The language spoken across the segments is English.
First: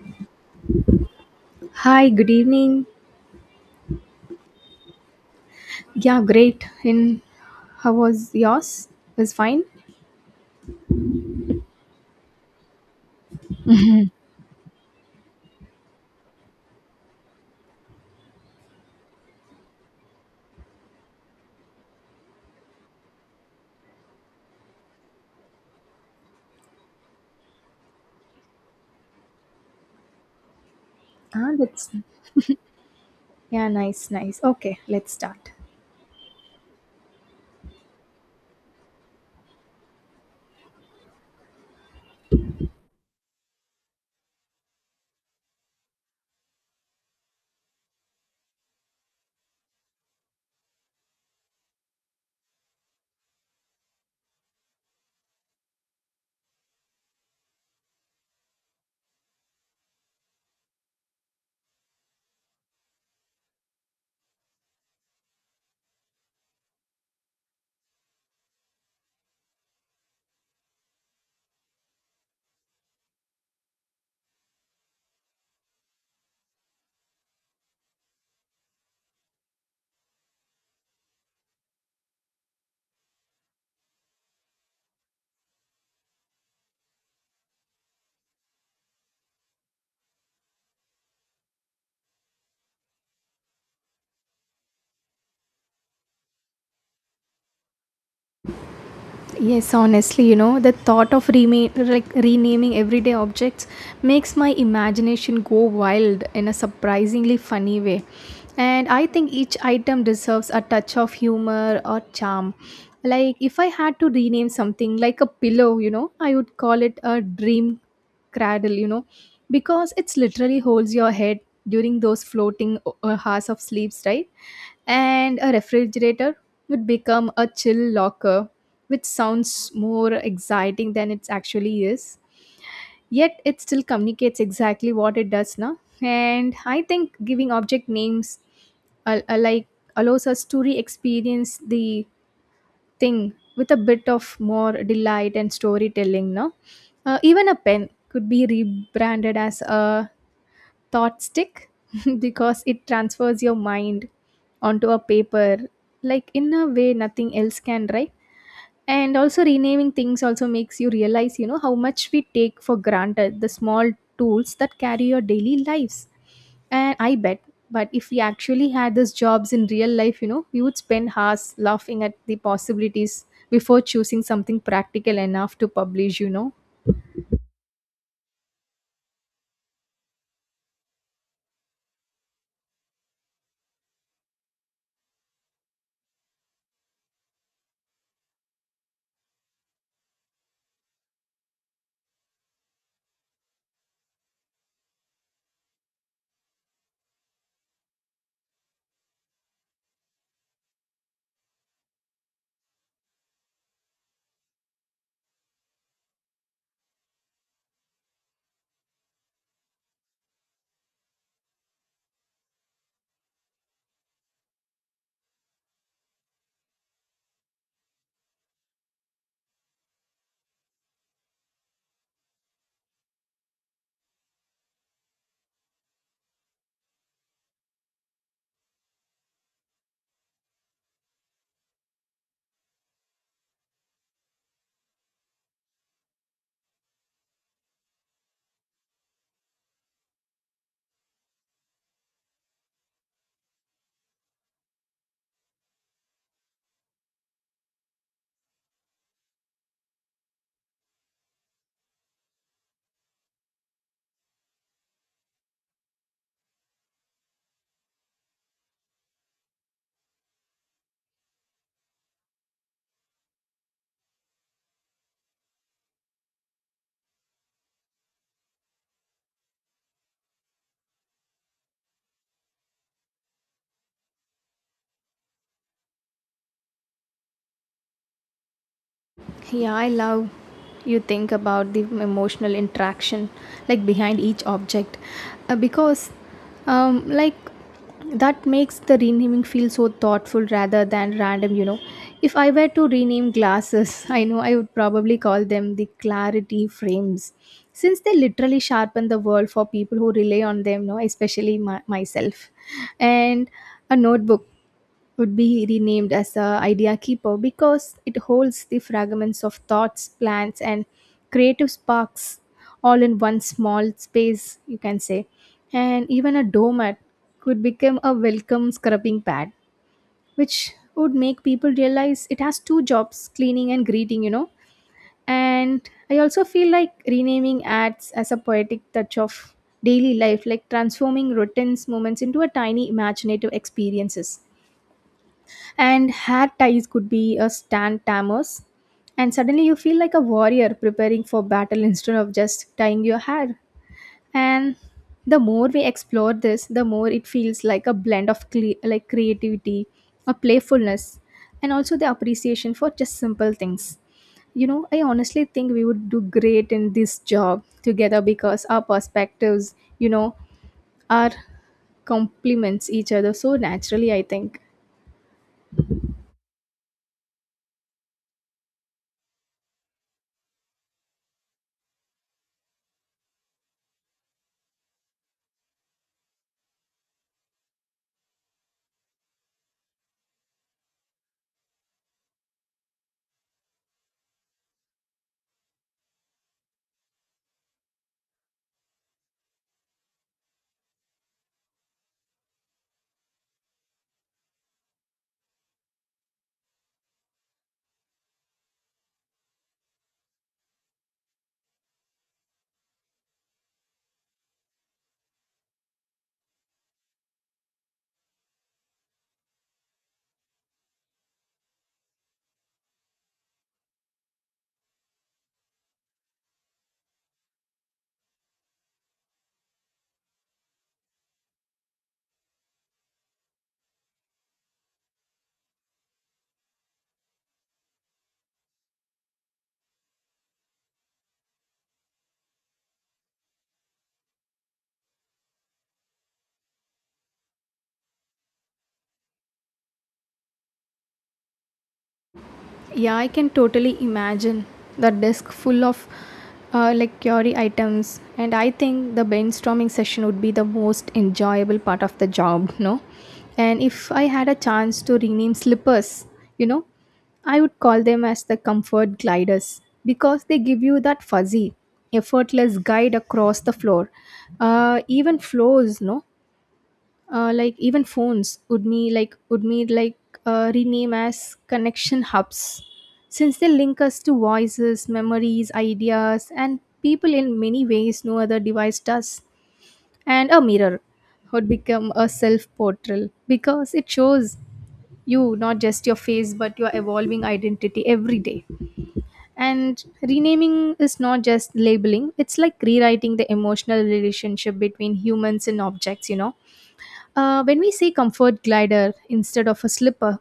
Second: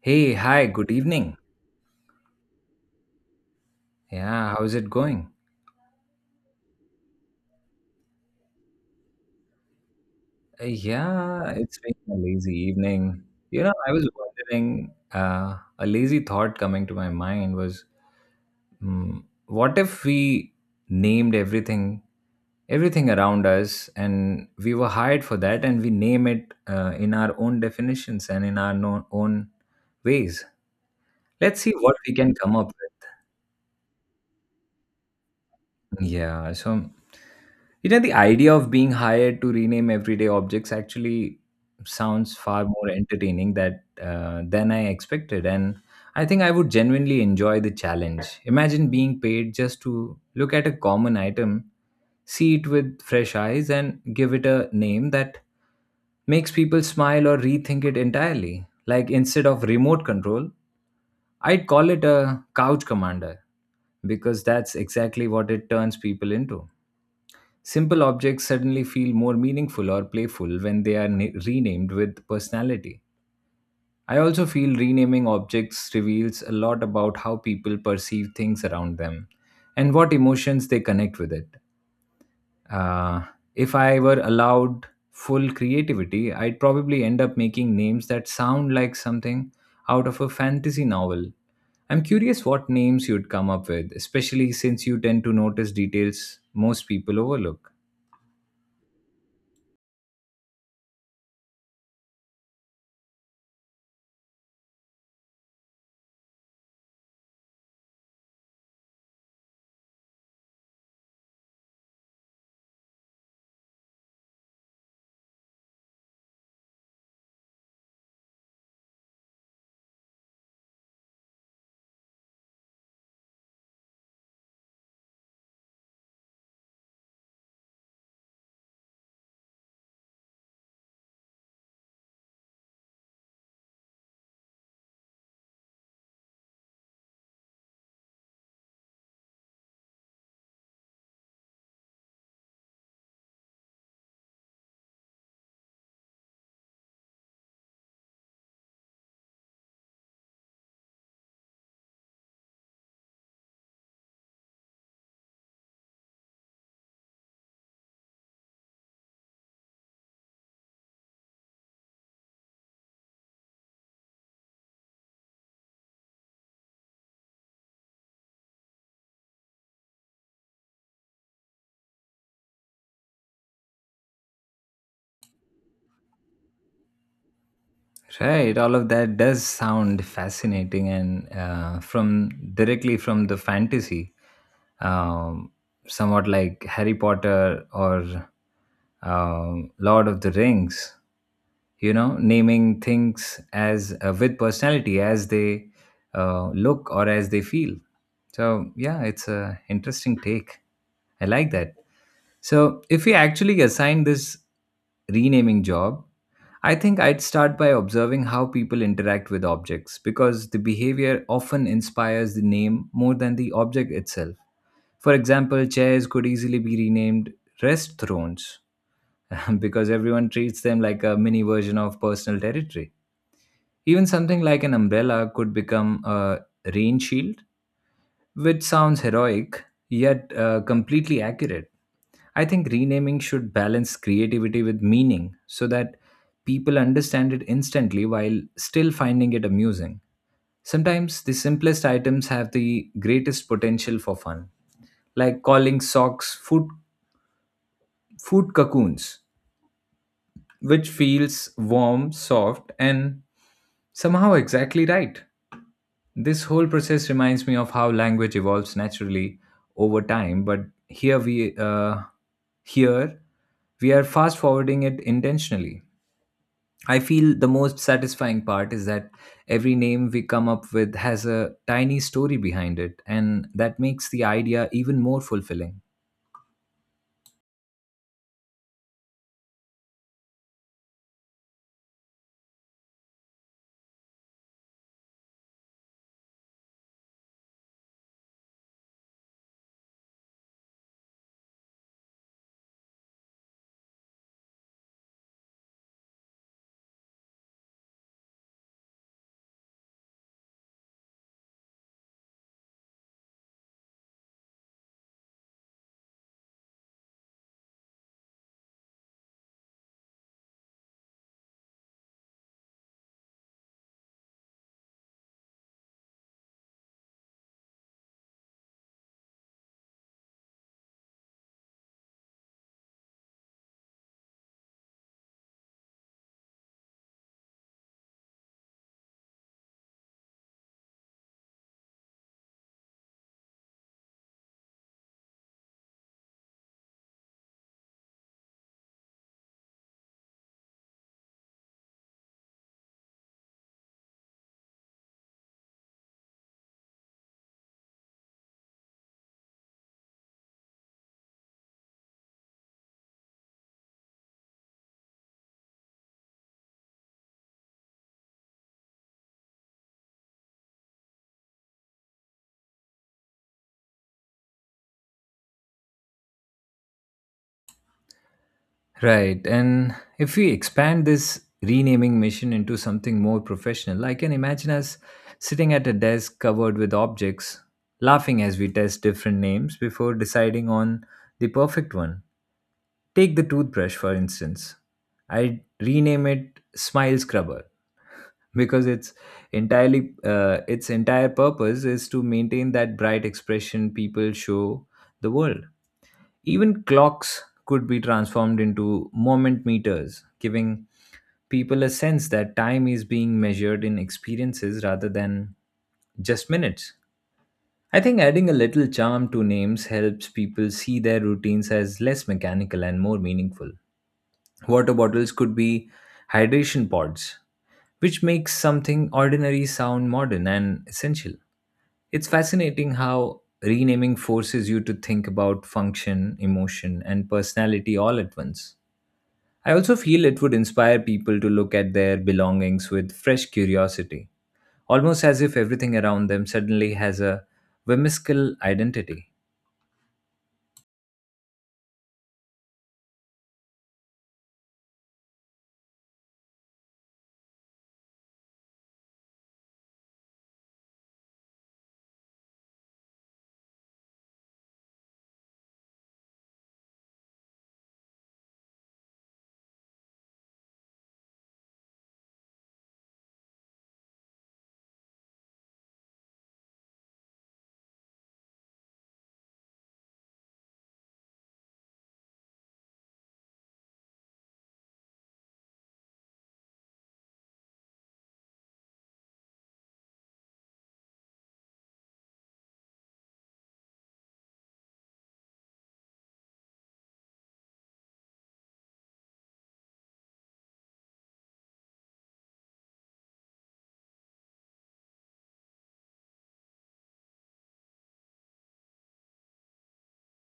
Hey, hi, good evening. Hi, good evening. Yeah, how's it going? Yeah, great. And how was yours? Was fine. Yeah, it's been a lazy evening. You know, I was wondering, a lazy thought coming to my mind was, what if we named everything, everything around us, and we were hired for that, and we name it in our own definitions and in our own ways? Ah, Let's see that's what we can come up with. yeah, nice, nice. Okay, let's start. Yeah, so you know the idea of being hired to rename everyday objects actually sounds far more entertaining that than I expected, and I think I would genuinely enjoy the challenge. Imagine being paid just to look at a common item, see it with fresh eyes, and give it a name that makes people smile or rethink it entirely. Like instead of remote control, I'd call it a couch commander because that's exactly what it turns people into. Simple objects suddenly feel more meaningful or playful when they are renamed with personality. I also feel renaming objects reveals a lot about how people perceive things around them and what emotions they connect with it. Uh, if I were allowed full creativity, I'd probably end up making names that sound like something out of a fantasy novel. I'm curious what names you'd come up with, especially since you tend to notice details most people overlook. Yes, honestly, you know, the thought of like renaming everyday objects makes my imagination go wild in a surprisingly funny way. And I think each item deserves a touch of humor or charm. Like, if I had to rename something like a pillow, you know, I would call it a dream cradle, you know, because it's literally holds your head during those floating hours of sleeps, right? And a refrigerator would become a chill locker which sounds more exciting than it actually is. Yet it still communicates exactly what it does now. And I think giving object names like allows us to re-experience the thing with a bit of more delight and storytelling. No, even a pen could be rebranded as a thought stick because it transfers your mind onto a paper like in a way nothing else can, right? And also renaming things also makes you realize, you know, how much we take for granted the small tools that carry your daily lives. And I bet but if we actually had these jobs in real life, you know, we would spend hours laughing at the possibilities before choosing something practical enough to publish, you know. Right, all of that does sound fascinating, and from directly from the fantasy, um, somewhat like Harry Potter or Lord of the Rings. You know, naming things as with personality as they look or as they feel. So yeah, it's a interesting take. I like that. So if we actually assign this renaming job, I think I'd start by observing how people interact with objects because the behavior often inspires the name more than the object itself. For example, chairs could easily be renamed rest thrones because everyone treats them like a mini version of personal territory. Even something like an umbrella could become a rain shield which sounds heroic yet completely accurate. I think renaming should balance creativity with meaning so that people understand it instantly while still finding it amusing. Sometimes the simplest items have the greatest potential for fun, like calling socks food, food cocoons, which feels warm, soft, and somehow exactly right. This whole process reminds me of how language evolves naturally over time, but here we uh, here we are fast forwarding it intentionally. I feel the most satisfying part is that every name we come up with has a tiny story behind it, and that makes the idea even more fulfilling. Yeah, I love you think about the emotional interaction like behind each object, because like that makes the renaming feel so thoughtful rather than random, you know. If I were to rename glasses, I know I would probably call them the clarity frames, since they literally sharpen the world for people who rely on them, no, especially myself. And a notebook would be renamed as the idea keeper because it holds the fragments of thoughts, plans, and creative sparks all in one small space, you can say. And even a doormat could become a welcome scrubbing pad, which would make people realize it has two jobs cleaning and greeting, you know. And I also feel like renaming ads as a poetic touch of daily life, like transforming routine moments into a tiny imaginative experiences. And hat ties could be a stand tamers, and suddenly you feel like a warrior preparing for battle instead of just tying your hair. And the more we explore this the more it feels like a blend of cle like creativity, a playfulness, and also the appreciation for just simple things, you know. I honestly think we would do great in this job together because our perspectives, you know, are complements each other so naturally, I think. Right. And if we expand this renaming mission into something more professional, I can imagine us sitting at a desk covered with objects, laughing as we test different names before deciding on the perfect one. Take the toothbrush, for instance. I'd rename it Smile Scrubber because it's entirely its entire purpose is to maintain that bright expression people show the world. Even clocks could be transformed into moment meters, giving people a sense that time is being measured in experiences rather than just minutes. I think adding a little charm to names helps people see their routines as less mechanical and more meaningful. Water bottles could be hydration pods, which makes something ordinary sound modern and essential. It's fascinating how renaming forces you to think about function, emotion, and personality all at once. I also feel it would inspire people to look at their belongings with fresh curiosity, almost as if everything around them suddenly has a whimsical identity. Yeah, I can totally imagine the desk full of like curry items, and I think the brainstorming session would be the most enjoyable part of the job, no? And if I had a chance to rename slippers, you know, I would call them as the comfort gliders because they give you that fuzzy, effortless guide across the floor, even floors, no? Like even phones would me like rename as connection hubs, since they link us to voices memories ideas and people in many ways no other device does. And a mirror would become a self portrait because it shows you not just your face but your evolving identity every day. And renaming is not just labeling, it's like rewriting the emotional relationship between humans and objects, you know. When we say comfort glider instead of a slipper,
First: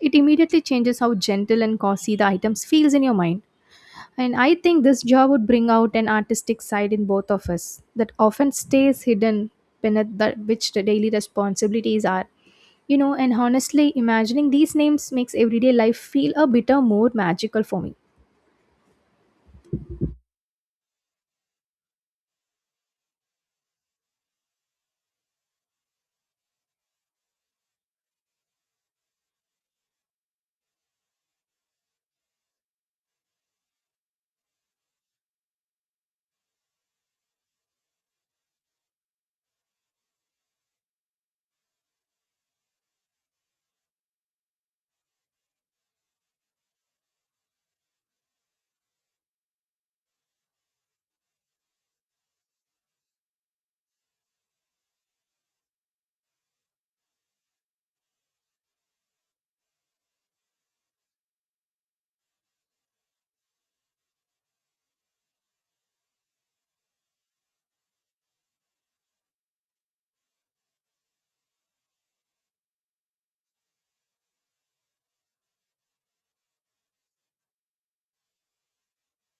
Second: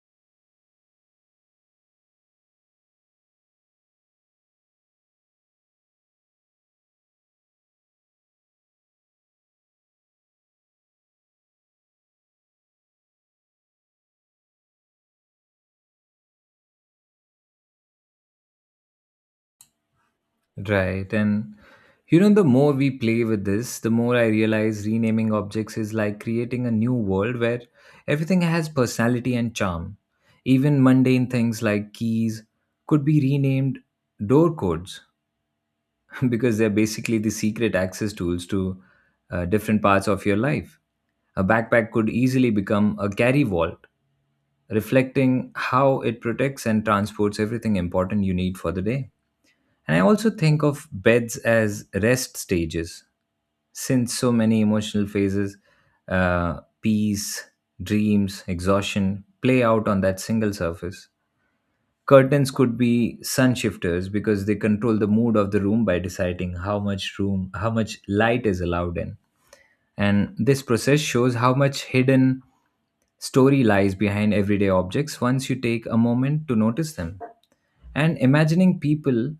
it immediately changes how gentle and cozy the items feels in your mind. And I think this job would bring out an artistic side in both of us that often stays hidden beneath the, which the daily responsibilities are. You know, and honestly, imagining these names makes everyday life feel a bit more magical for me. Right. And you know, the more we play with this, the more I realize renaming objects is like creating a new world where everything has personality and charm. Even mundane things like keys could be renamed door codes because they're basically the secret access tools to different parts of your life. A backpack could easily become a carry vault, reflecting how it protects and transports everything important you need for the day. And I also think of beds as rest stages, since so many emotional phases, peace, dreams, exhaustion, play out on that single surface. Curtains could be sun shifters because they control the mood of the room by deciding how much light is allowed in. And this process shows how much hidden story lies behind everyday objects once you take a moment to notice them. And imagining people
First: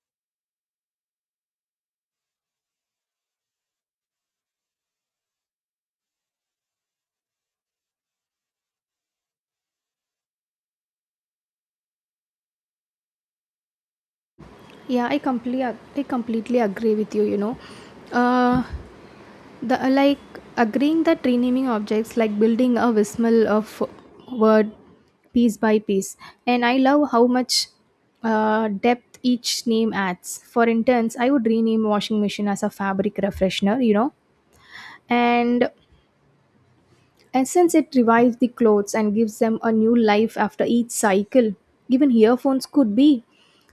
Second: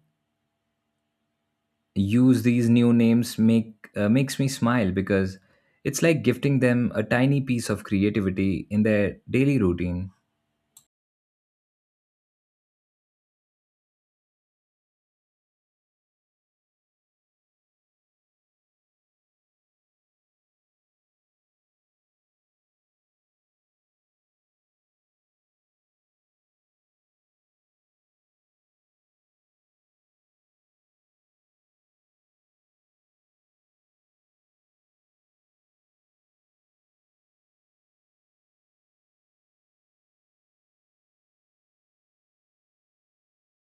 use these new names makes me smile because it's like gifting them a tiny piece of creativity in their daily routine. Yeah, I completely agree with you. You know, uh, the like agreeing that renaming objects like building a whistle of word piece by piece, and I love how much depth each name adds. For instance, I would rename washing machine as a fabric refreshener, you know, and since it revives the clothes and gives them a new life after each cycle. Even earphones could be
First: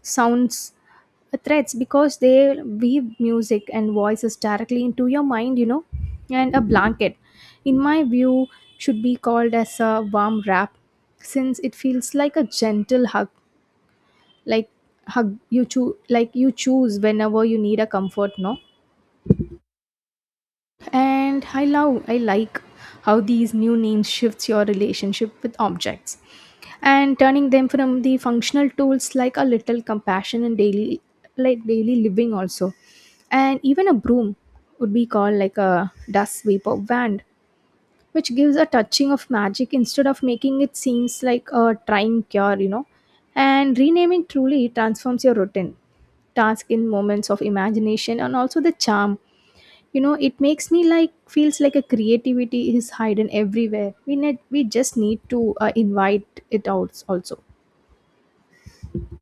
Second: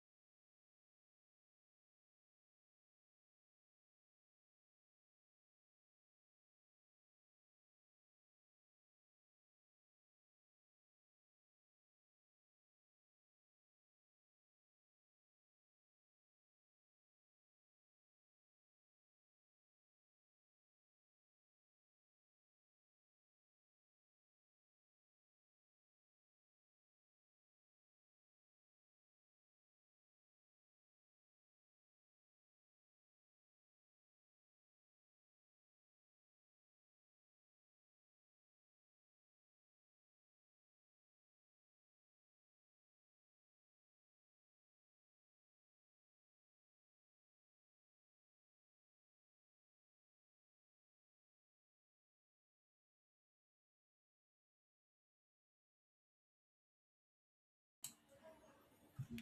sounds threats because they weave music and voices directly into your mind, you know. And a blanket, in my view, should be called as a warm wrap since it feels like a gentle hug, like hug you choose like you choose whenever you need a comfort, no? And I like how these new names shifts your relationship with objects and turning them from the functional tools like a little compassion and daily daily living also. And even a broom would be called like a dust sweep wand which gives a touching of magic instead of making it seems like a trying cure, you know. And renaming truly transforms your routine task in moments of imagination and also the charm, you know. It makes me like feels like a creativity is hidden everywhere. We just need to invite it out also.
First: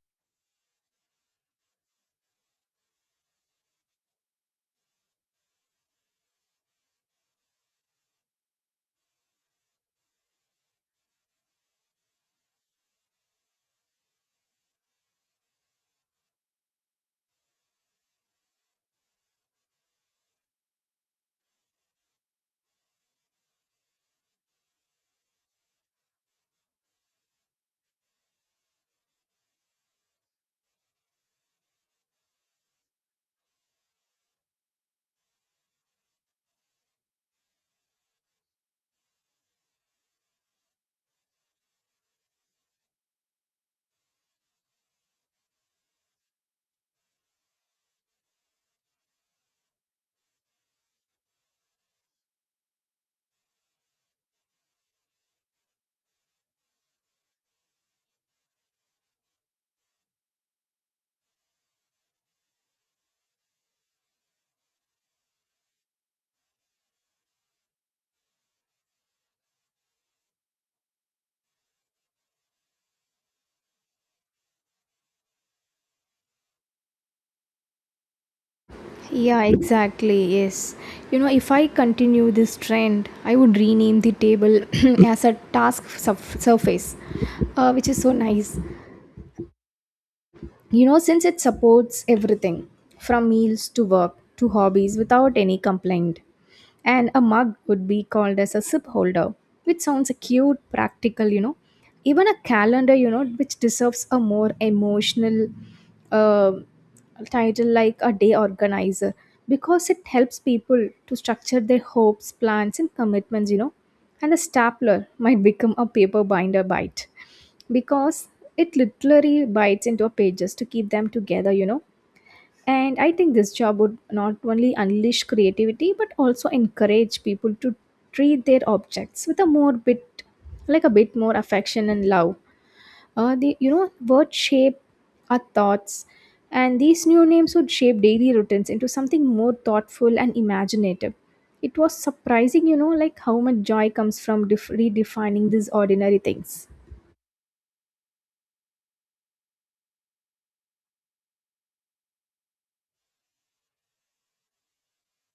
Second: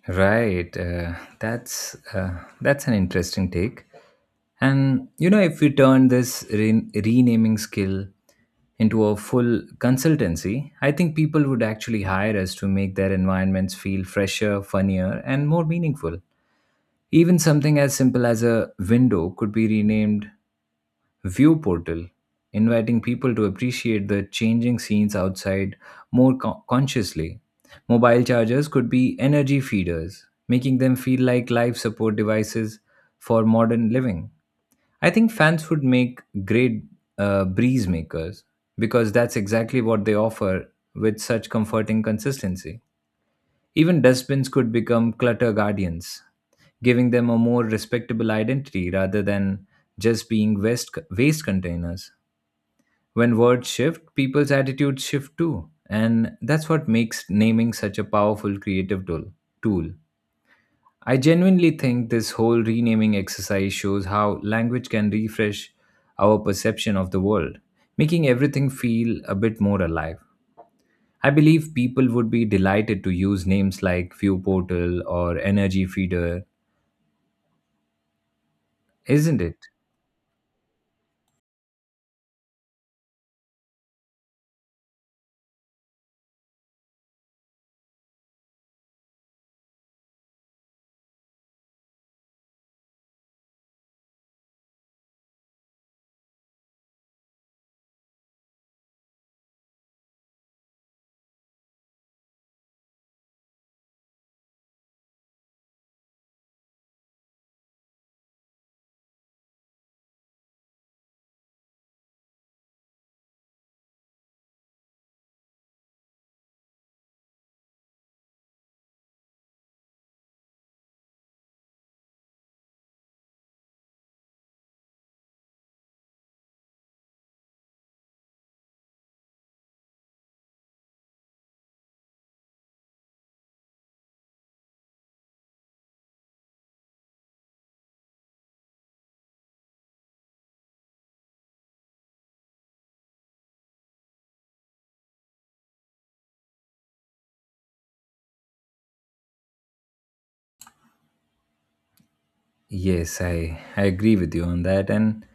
Right, that's uh, that's an interesting take. And you know, if we turn this renaming skill into a full consultancy, I think people would actually hire us to make their environments feel fresher, funnier, and more meaningful. Even something as simple as a window could be renamed view portal, inviting people to appreciate the changing scenes outside more consciously. Mobile chargers could be energy feeders, making them feel like life support devices for modern living. I think fans would make great breeze makers because that's exactly what they offer with such comforting consistency. Even dustbins could become clutter guardians, giving them a more respectable identity rather than just being waste containers. When words shift, people's attitudes shift too. And that's what makes naming such a powerful creative tool. I genuinely think this whole renaming exercise shows how language can refresh our perception of the world, making everything feel a bit more alive. I believe people would be delighted to use names like View Portal or Energy Feeder, isn't Yeah, it? exactly. Yes. You know, if I continue this trend, I would rename the table as a surface, which is so nice. You know, since it supports everything from meals to work to hobbies without any complaint. And a mug would be called as a sip holder which sounds a cute practical, you know. Even a calendar, you know, which deserves a more emotional uh, title like a day organizer because it helps people to structure their hopes plans and commitments, you know. And a stapler might become a paper binder bite because it literally bites into pages to keep them together, you know. And I think this job would not only unleash creativity but also encourage people to treat their objects with a more bit like a bit more affection and love. The you know words shape our thoughts, and these new names would shape daily routines into something more thoughtful and imaginative. It was surprising, you know, like how much joy comes from redefining these ordinary things. Yes, I agree with you on that. And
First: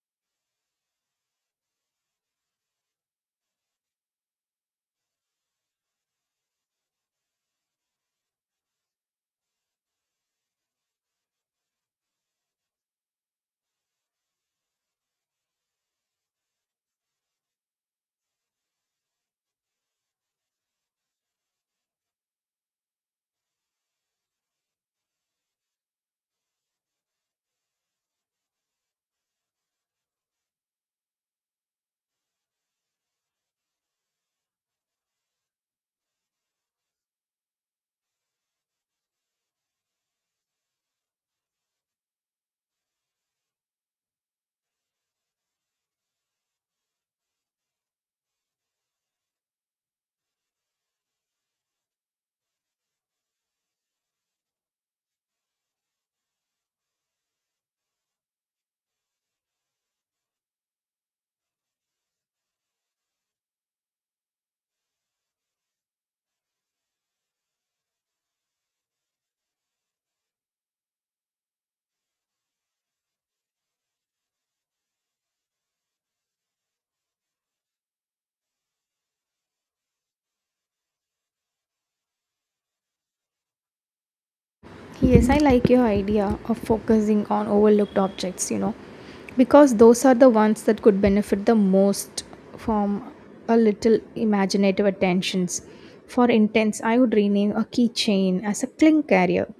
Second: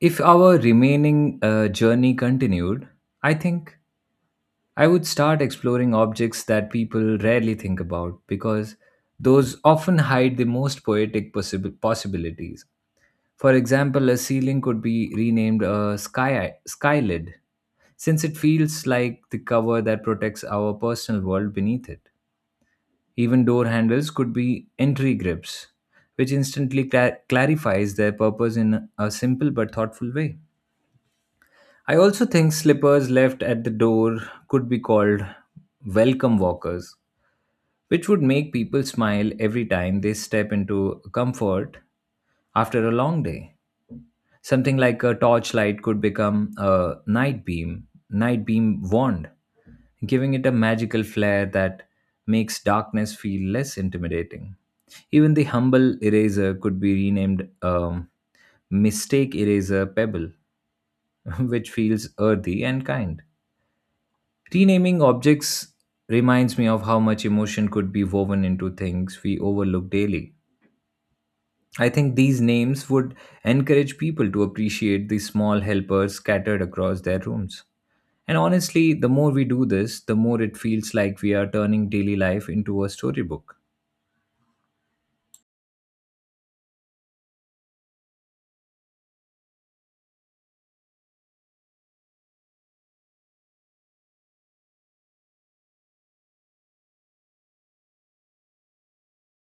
if our remaining journey continued, I think I would start exploring objects that people rarely think about because those often hide the most poetic possibilities. For example, a ceiling could be renamed a sky skylid since it feels like the cover that protects our personal world beneath it. Even door handles could be entry grips, which instantly clarifies their purpose in a simple but thoughtful way. I also think slippers left at the door could be called welcome walkers, which would make people smile every time they step into comfort after a long day. Something like a torchlight could become a night beam wand, giving it a magical flair that makes darkness feel less intimidating. Even the humble eraser could be renamed mistake eraser pebble which feels earthy and kind. Renaming objects reminds me of how much emotion could be woven into things we overlook daily. I think these names would encourage people to appreciate the small helpers scattered across their rooms. And honestly, the more we do this, the more it feels like we are turning daily life into a storybook. Yes, I like your idea of focusing on overlooked objects, you know, because those are the ones that could benefit the most from a little imaginative attentions. For intense, I would rename a keychain as a cling carrier,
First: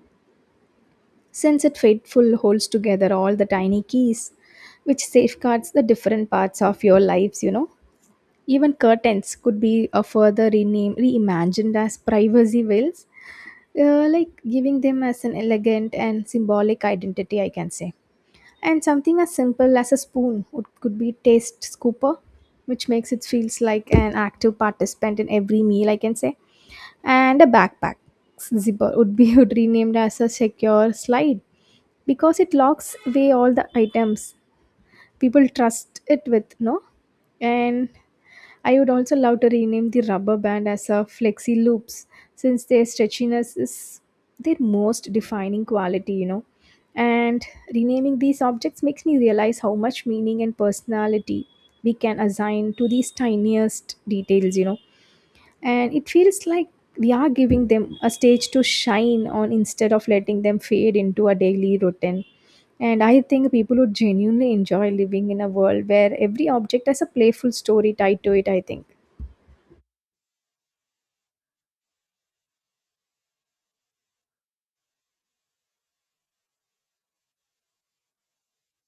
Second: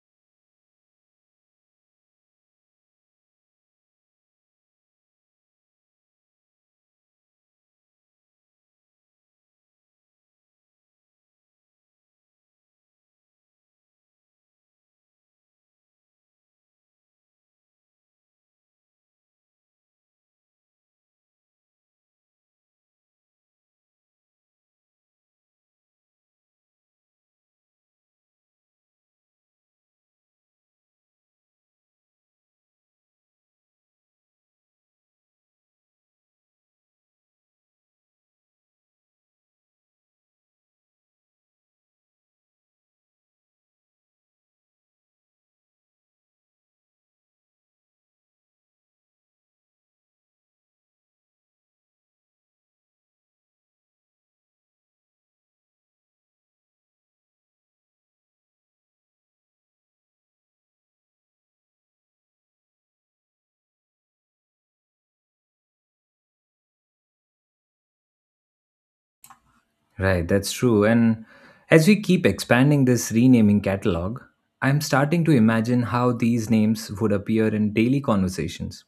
since it faithful holds together all the tiny keys, which safeguards the different parts of your lives, you know. Even curtains could be a further rename reimagined as privacy veils, like giving them as an elegant and symbolic identity, I can say. And something as simple as a spoon could be taste scooper which makes it feels like an active participant in every meal, I can say. And a backpack zipper would be would renamed as a secure slide because it locks away all the items people trust it with, no. And I would also love to rename the rubber band as a flexi loops since their stretchiness is their most defining quality, you know. And renaming these objects makes me realize how much meaning and personality we can assign to these tiniest details, you know. And it feels like we are giving them a stage to shine on instead of letting them fade into a daily routine. And I think people would genuinely enjoy living in a world where every object has a playful story tied to it, I think. Right, that's true. And as we keep expanding this renaming catalog, I'm starting to imagine how these names would appear in daily conversations.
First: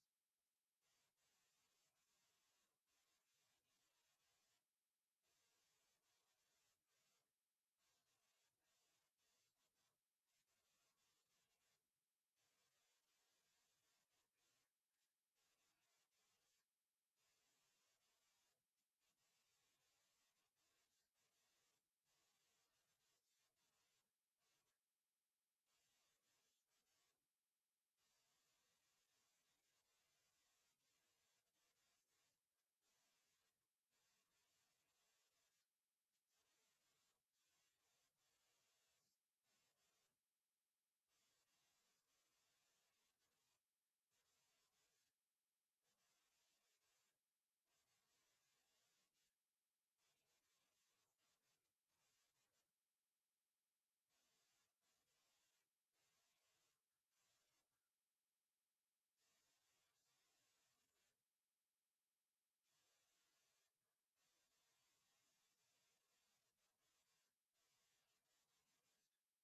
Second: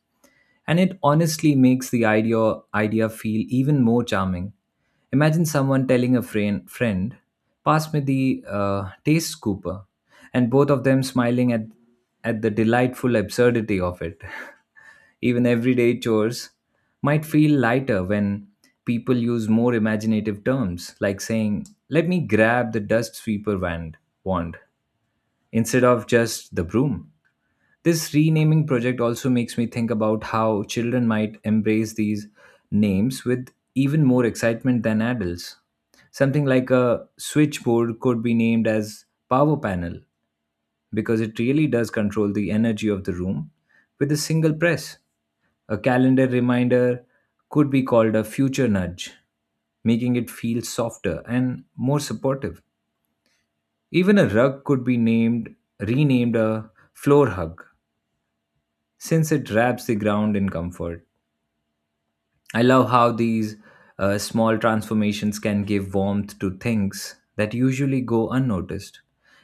And it honestly makes the idea feel even more charming. Imagine someone telling a friend, pass me the taste scooper, and both of them smiling at the delightful absurdity of it. Even everyday chores might feel lighter when people use more imaginative terms, like saying, let me grab the dust sweeper wand instead of just the broom. This renaming project also makes me think about how children might embrace these names with even more excitement than adults. Something like a switchboard could be named as power panel because it really does control the energy of the room with a single press. A calendar reminder could be called a future nudge, making it feel softer and more supportive. Even a rug could be named renamed a floor hug since it wraps the ground in comfort. I love how these small transformations can give warmth to things that usually go unnoticed.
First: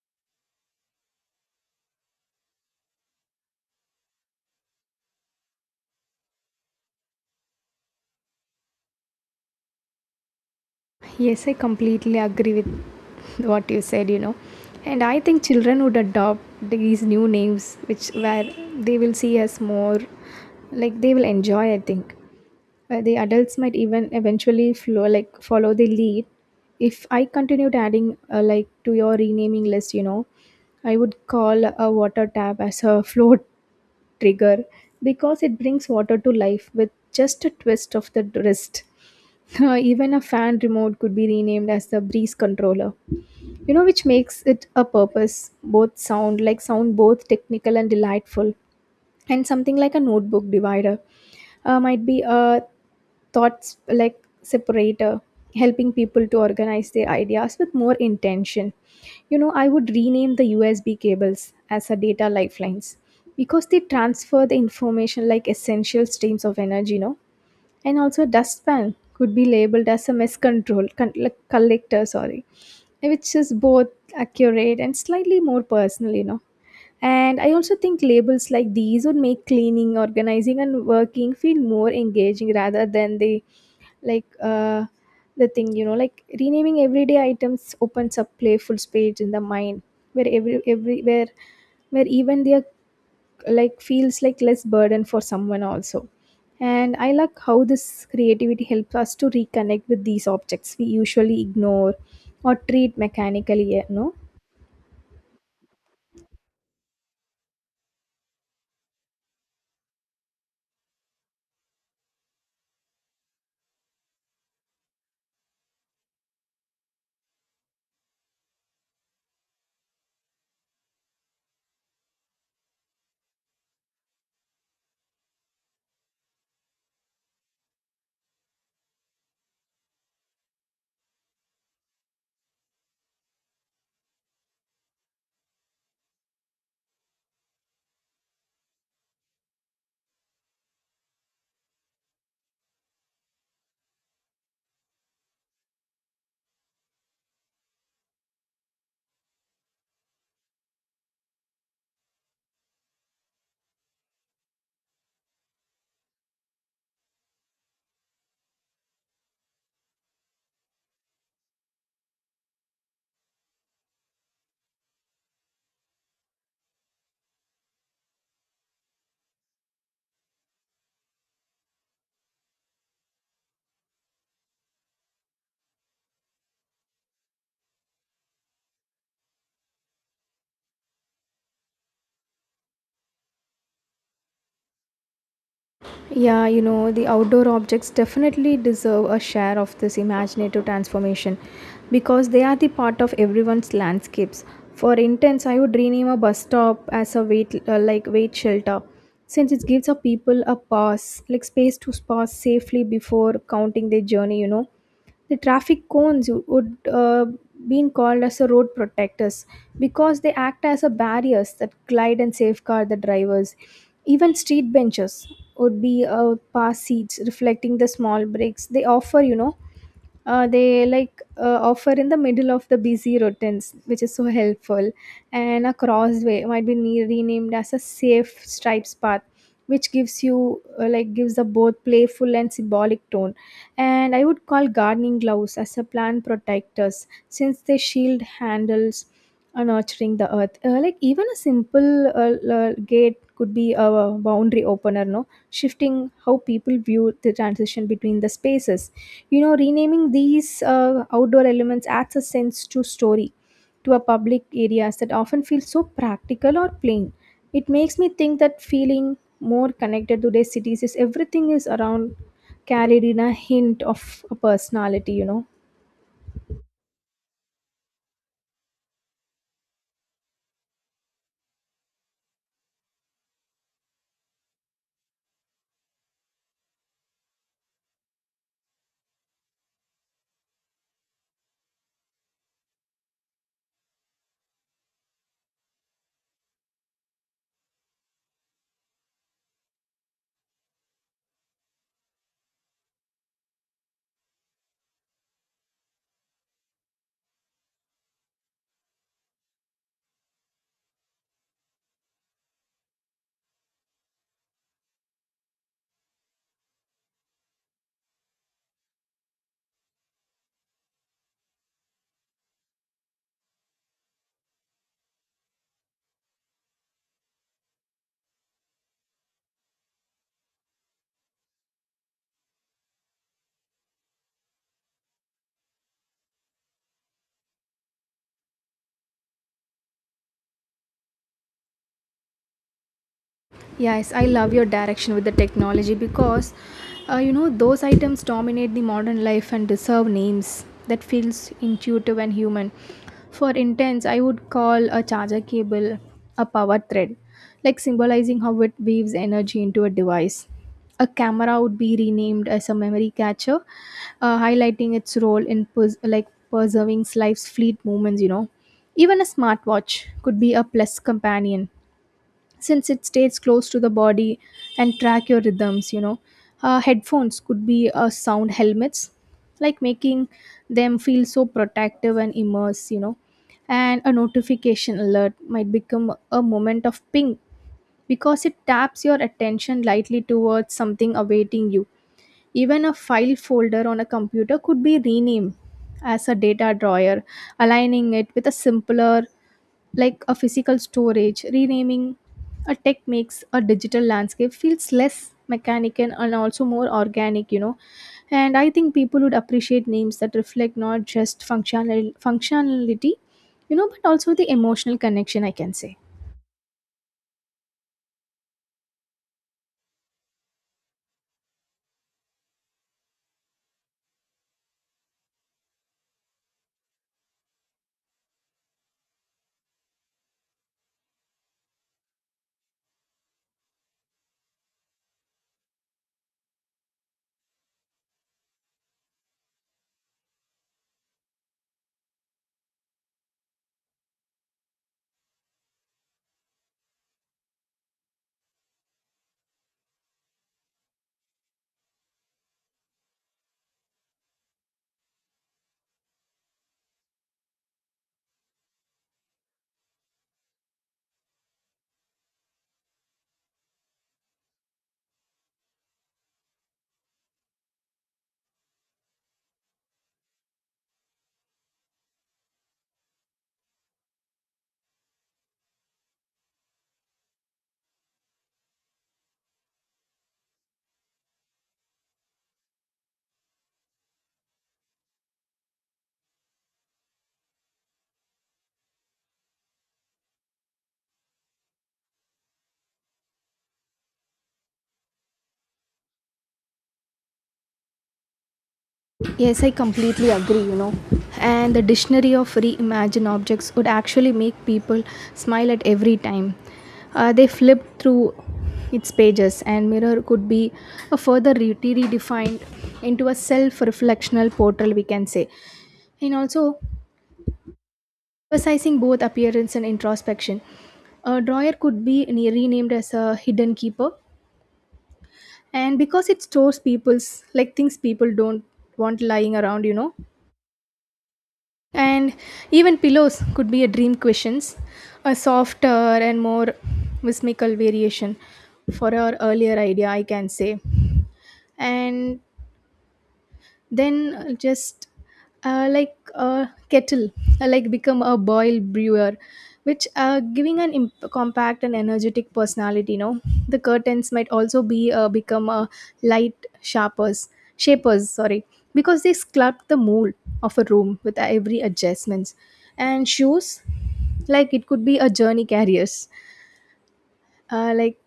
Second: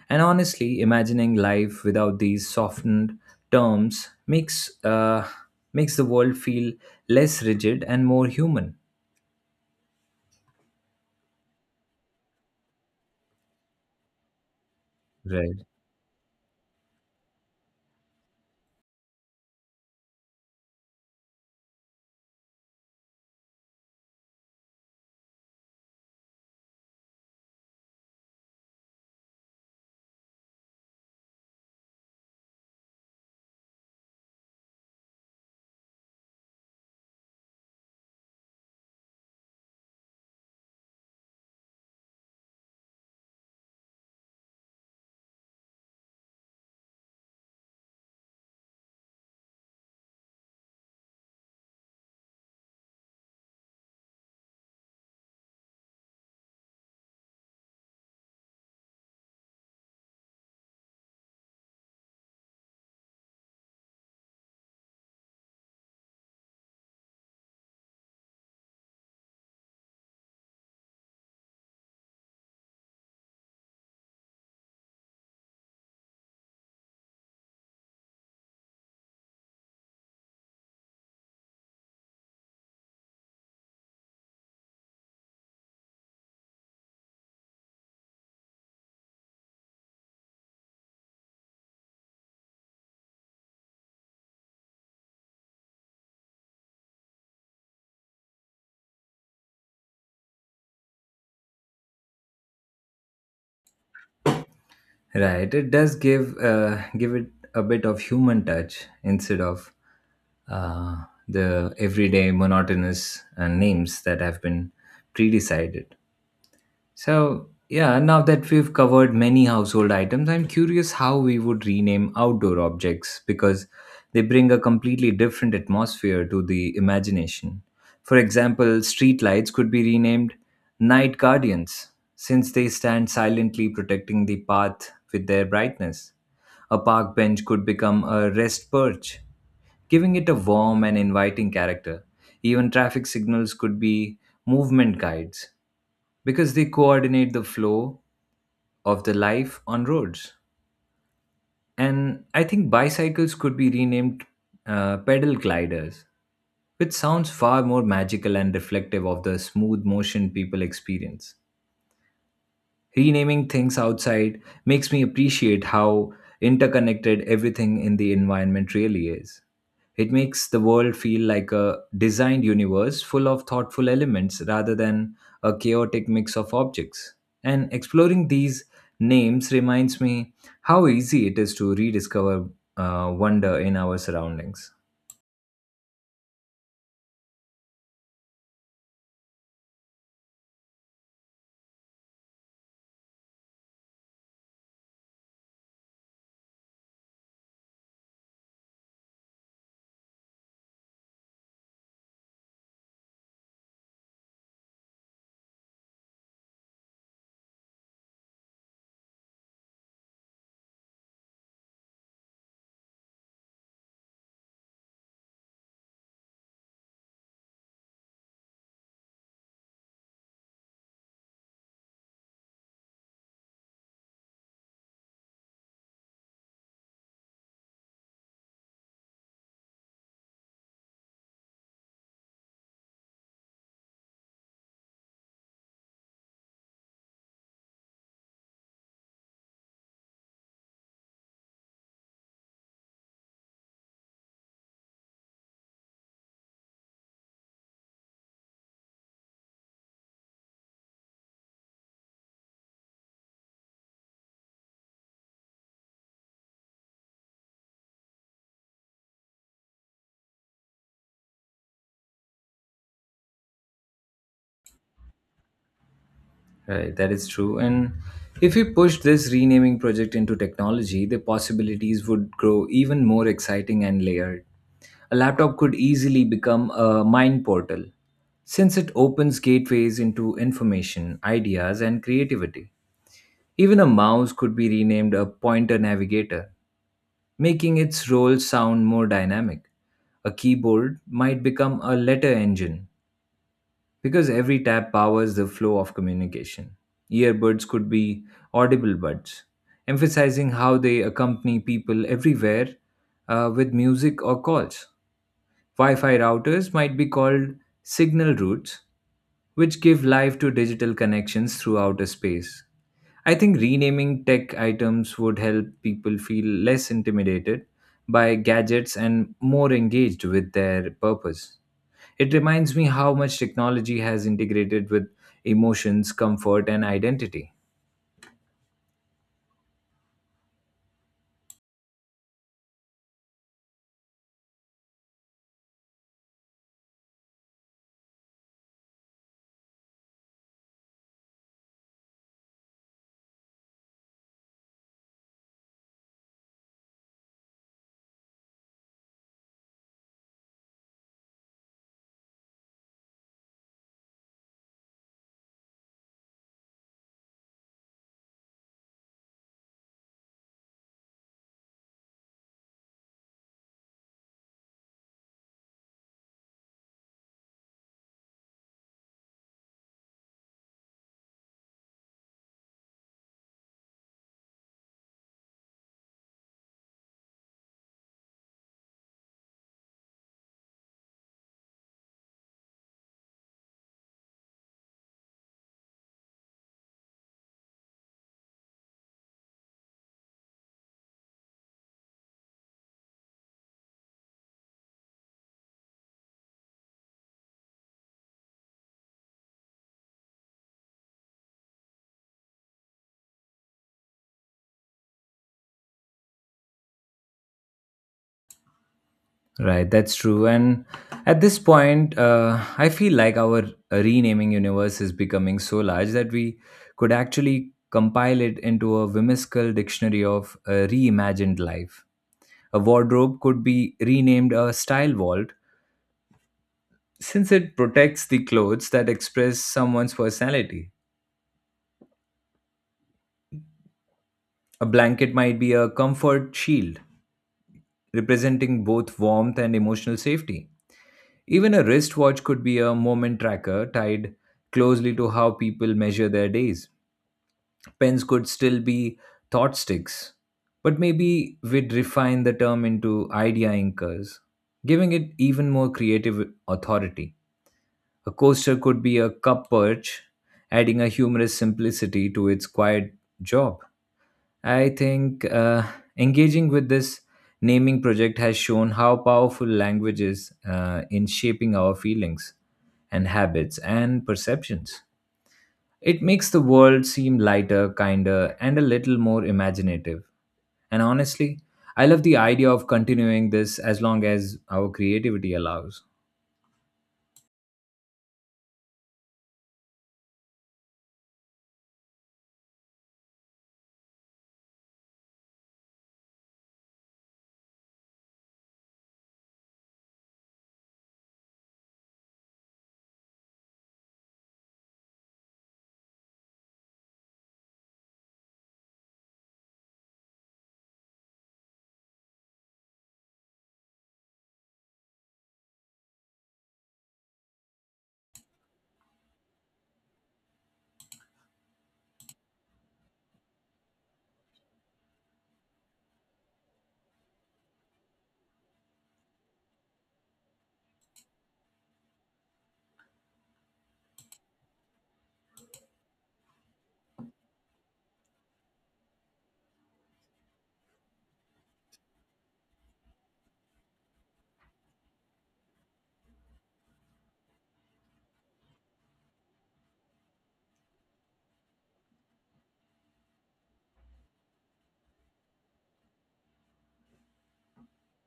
And honestly, imagining life without these softened terms makes the world feel less rigid and more human. Yes, I completely agree with what you said, you know. And I think Right. children would adopt these new names, which where they will see us more, like they will enjoy, I think. The adults might even eventually like follow the lead. If I continued adding like to your renaming list, you know, I would call a water tap as a float trigger because it brings water to life with just a twist of the wrist. Even a fan remote could be renamed as the breeze controller, you know, which makes it a purpose both sound both technical and delightful. And something like a notebook divider might be a thoughts like separator, helping people to organize their ideas with more intention, you know. I would rename the USB cables as a data lifelines because they transfer the information like essential streams of energy, no. And also dustpan could be labeled as a mess control con- like collector, sorry, which is both accurate and slightly more personal, you know. And I also think labels like these would make cleaning, organizing, and working feel more engaging rather than like uh, the thing. Like renaming everyday items opens up playful space in the mind where every where even their like feels like less burden for someone also. And I like how this creativity helps us to reconnect with these objects we usually ignore or treat mechanically, you know. Right. It does give it a bit of human touch instead of uh, the everyday monotonous names that have been pre-decided. So, yeah, now that we've covered many household items, I'm curious how we would rename outdoor objects because they bring a completely different atmosphere to the imagination. For example, streetlights could be renamed night guardians since they stand silently protecting the path with their brightness. A park bench could become a rest perch, giving it a warm and inviting character. Even traffic signals could be movement guides because they coordinate the flow of the life on roads. And I think bicycles could be renamed pedal gliders, which sounds far more magical and reflective of the smooth motion people experience. Renaming things outside makes me appreciate how interconnected everything in the environment really is. It makes the world feel like a designed universe full of thoughtful elements rather than a chaotic mix of objects. And exploring these names reminds me how easy it is to rediscover wonder in our surroundings. Yeah, you know, the outdoor objects definitely deserve a share of this imaginative transformation because they are the part of everyone's landscapes. For instance, I would rename a bus stop as a wait shelter, since it gives a people a pause like space to pause safely before counting their journey, you know. The traffic cones would been called as the road protectors because they act as a barriers that glide and safeguard the drivers. Even street benches would be pass seats, reflecting the small breaks they offer. You know, they offer in the middle of the busy routines, which is so helpful. And a crossway might be renamed as a safe stripes path, which gives you like gives a both playful and symbolic tone. And I would call gardening gloves as a plant protectors since they shield handles are nurturing the earth. Like even a simple gate could be a boundary opener, no, shifting how people view the transition between the spaces, you know. Renaming these outdoor elements adds a sense to story to a public areas that often feel so practical or plain. It makes me think that feeling more connected to their cities is everything is around carried in a hint of a personality, you know. Right, that is true. And if we push this renaming project into technology, the possibilities would grow even more exciting and layered. A laptop could easily become a mind portal, since it opens gateways into information, ideas, and creativity. Even a mouse could be renamed a pointer navigator, making its role sound more dynamic. A keyboard might become a letter engine, because every tap powers the flow of communication. Earbuds could be audible buds, emphasizing how they accompany people everywhere with music or calls. Wi Fi routers might be called signal routes, which give life to digital connections throughout a space. I think renaming tech items would help people feel less intimidated by gadgets and more engaged with their purpose. It reminds me how much technology has integrated with emotions, comfort, and identity. Yes, I love your direction with the technology because you know, those items dominate the modern life and deserve names that feels intuitive and human. For intense, I would call a charger cable a power thread, like symbolizing how it weaves energy into a device. A camera would be renamed as a memory catcher, highlighting its role in preserving life's fleet moments. You know, even a smartwatch could be a plus companion since it stays close to the body and track your rhythms, you know. Headphones could be sound helmets, like making them feel so protective and immerse, you know. And a notification alert might become a moment of ping because it taps your attention lightly towards something awaiting you. Even a file folder on a computer could be renamed as a data drawer, aligning it with a simpler like a physical storage. Renaming a tech makes a digital landscape feels less mechanical and also more organic, you know. And I think people would appreciate names that reflect not just functionality, you know, but also the emotional connection, I can say. Right, that's true. And at this point, I feel like our renaming universe is becoming so large that we could actually compile it into a whimsical dictionary of reimagined life. A wardrobe could be renamed a style vault since it protects the clothes that express someone's personality. A blanket might be a comfort shield, representing both warmth and emotional safety. Even a wristwatch could be a moment tracker tied closely to how people measure their days. Pens could still be thought sticks, but maybe we'd refine the term into idea inkers, giving it even more creative authority. A coaster could be a cup perch, adding a humorous simplicity to its quiet job. I think engaging with this naming project has shown how powerful language is in shaping our feelings and habits and perceptions. It makes the world seem lighter, kinder, and a little more imaginative. And honestly, I love the idea of continuing this as long as our creativity allows. Yes, I completely agree, you know. And the dictionary of reimagined objects would actually make people smile at every time. They flip through its pages, and mirror could be a further redefined into a self reflectional portal, we can say. And also, emphasizing both appearance and introspection, a drawer could be renamed as a hidden keeper. And because it stores people's, like things people don't want lying around, you know. And even pillows could be a dream questions, a softer and more whimsical variation for our earlier idea, I can say. And then just like a kettle like become a boil brewer, which giving an compact and energetic personality, you know. The curtains might also be become a light sharpers shapers, sorry, because they sculpt the mold of a room with every adjustments. And shoes, like it could be a journey carriers, like,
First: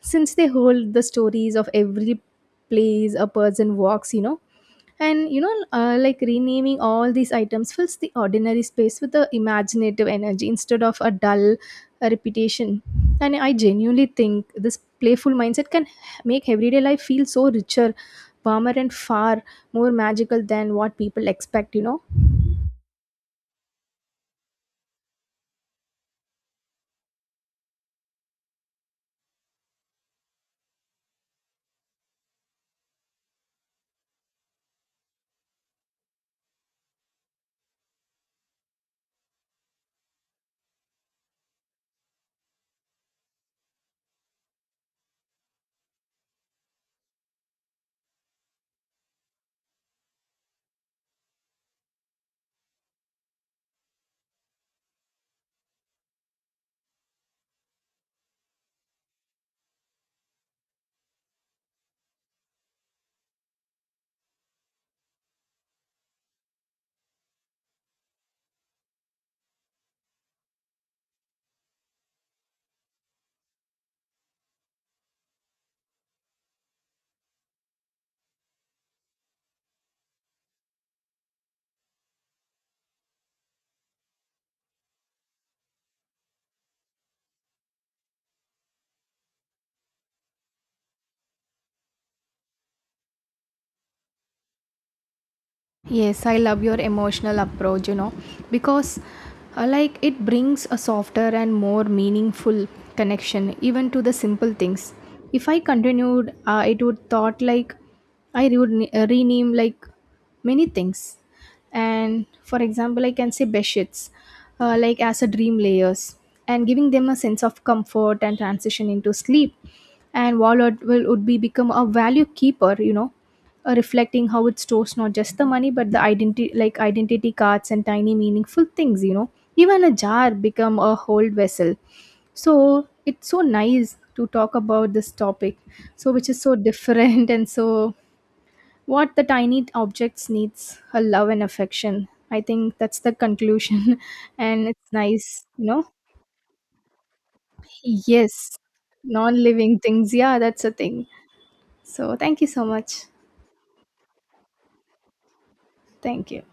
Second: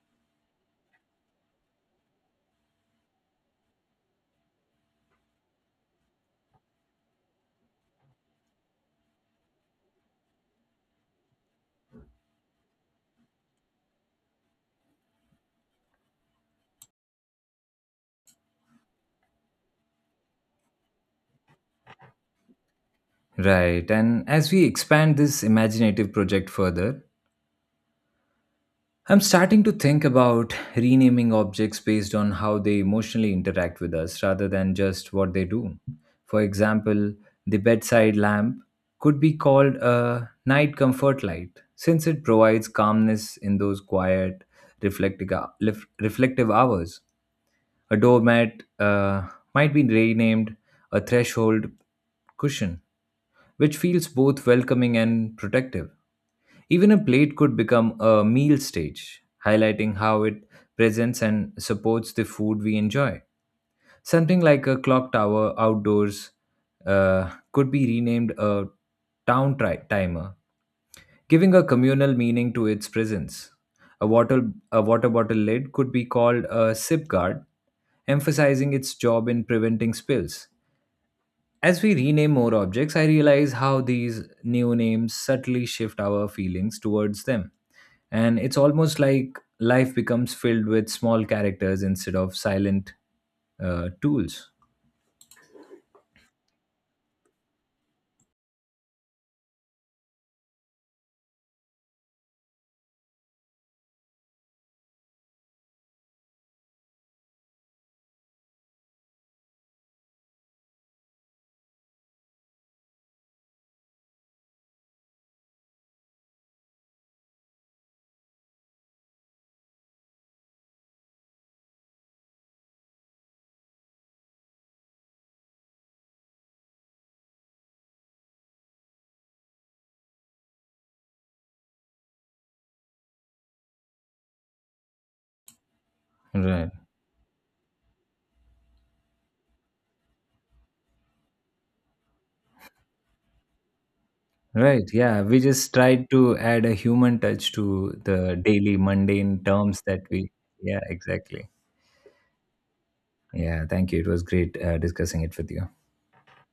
since they hold the stories of every place a person walks, you know. And you know, like renaming all these items fills the ordinary space with the imaginative energy instead of a dull repetition. And I genuinely think this playful mindset can make everyday life feel so richer, warmer, and far more magical than what people expect, you know. Right, and as we expand this imaginative project further, I'm starting to think about renaming objects based on how they emotionally interact with us rather than just what they do. For example, the bedside lamp could be called a night comfort light since it provides calmness in those quiet, reflective, reflective hours. A doormat might be renamed a threshold cushion, which feels both welcoming and protective. Even a plate could become a meal stage, highlighting how it presents and supports the food we enjoy. Something like a clock tower outdoors could be renamed a town timer giving a communal meaning to its presence. A a water bottle lid could be called a sip guard, emphasizing its job in preventing spills. As we rename more objects, I realize how these new names subtly shift our feelings towards them. And it's almost like life becomes filled with small characters instead of silent tools. Yes, I love your emotional approach, you know, because like it brings a softer and more meaningful connection even to the simple things. If I continued, it would thought like I would rename like many things. And for example, I can say bedsheets like as a dream layers, and giving them a sense of comfort and transition into sleep. And wallet will would be become a value keeper, you know, reflecting how it stores not just the money but the identity, like identity cards and tiny meaningful things, you know. Even a jar become a whole vessel. So it's so nice to talk about this topic, so which is so Right. different and so what the tiny objects needs a love and affection. I think that's the conclusion and Right, it's yeah. We nice, you just know. tried to add a human touch to the Yes, daily mundane non-living terms that things, we. yeah, that's a Yeah, thing. exactly. So thank you so much. Yeah, thank you. It was great discussing it with you. Thank you.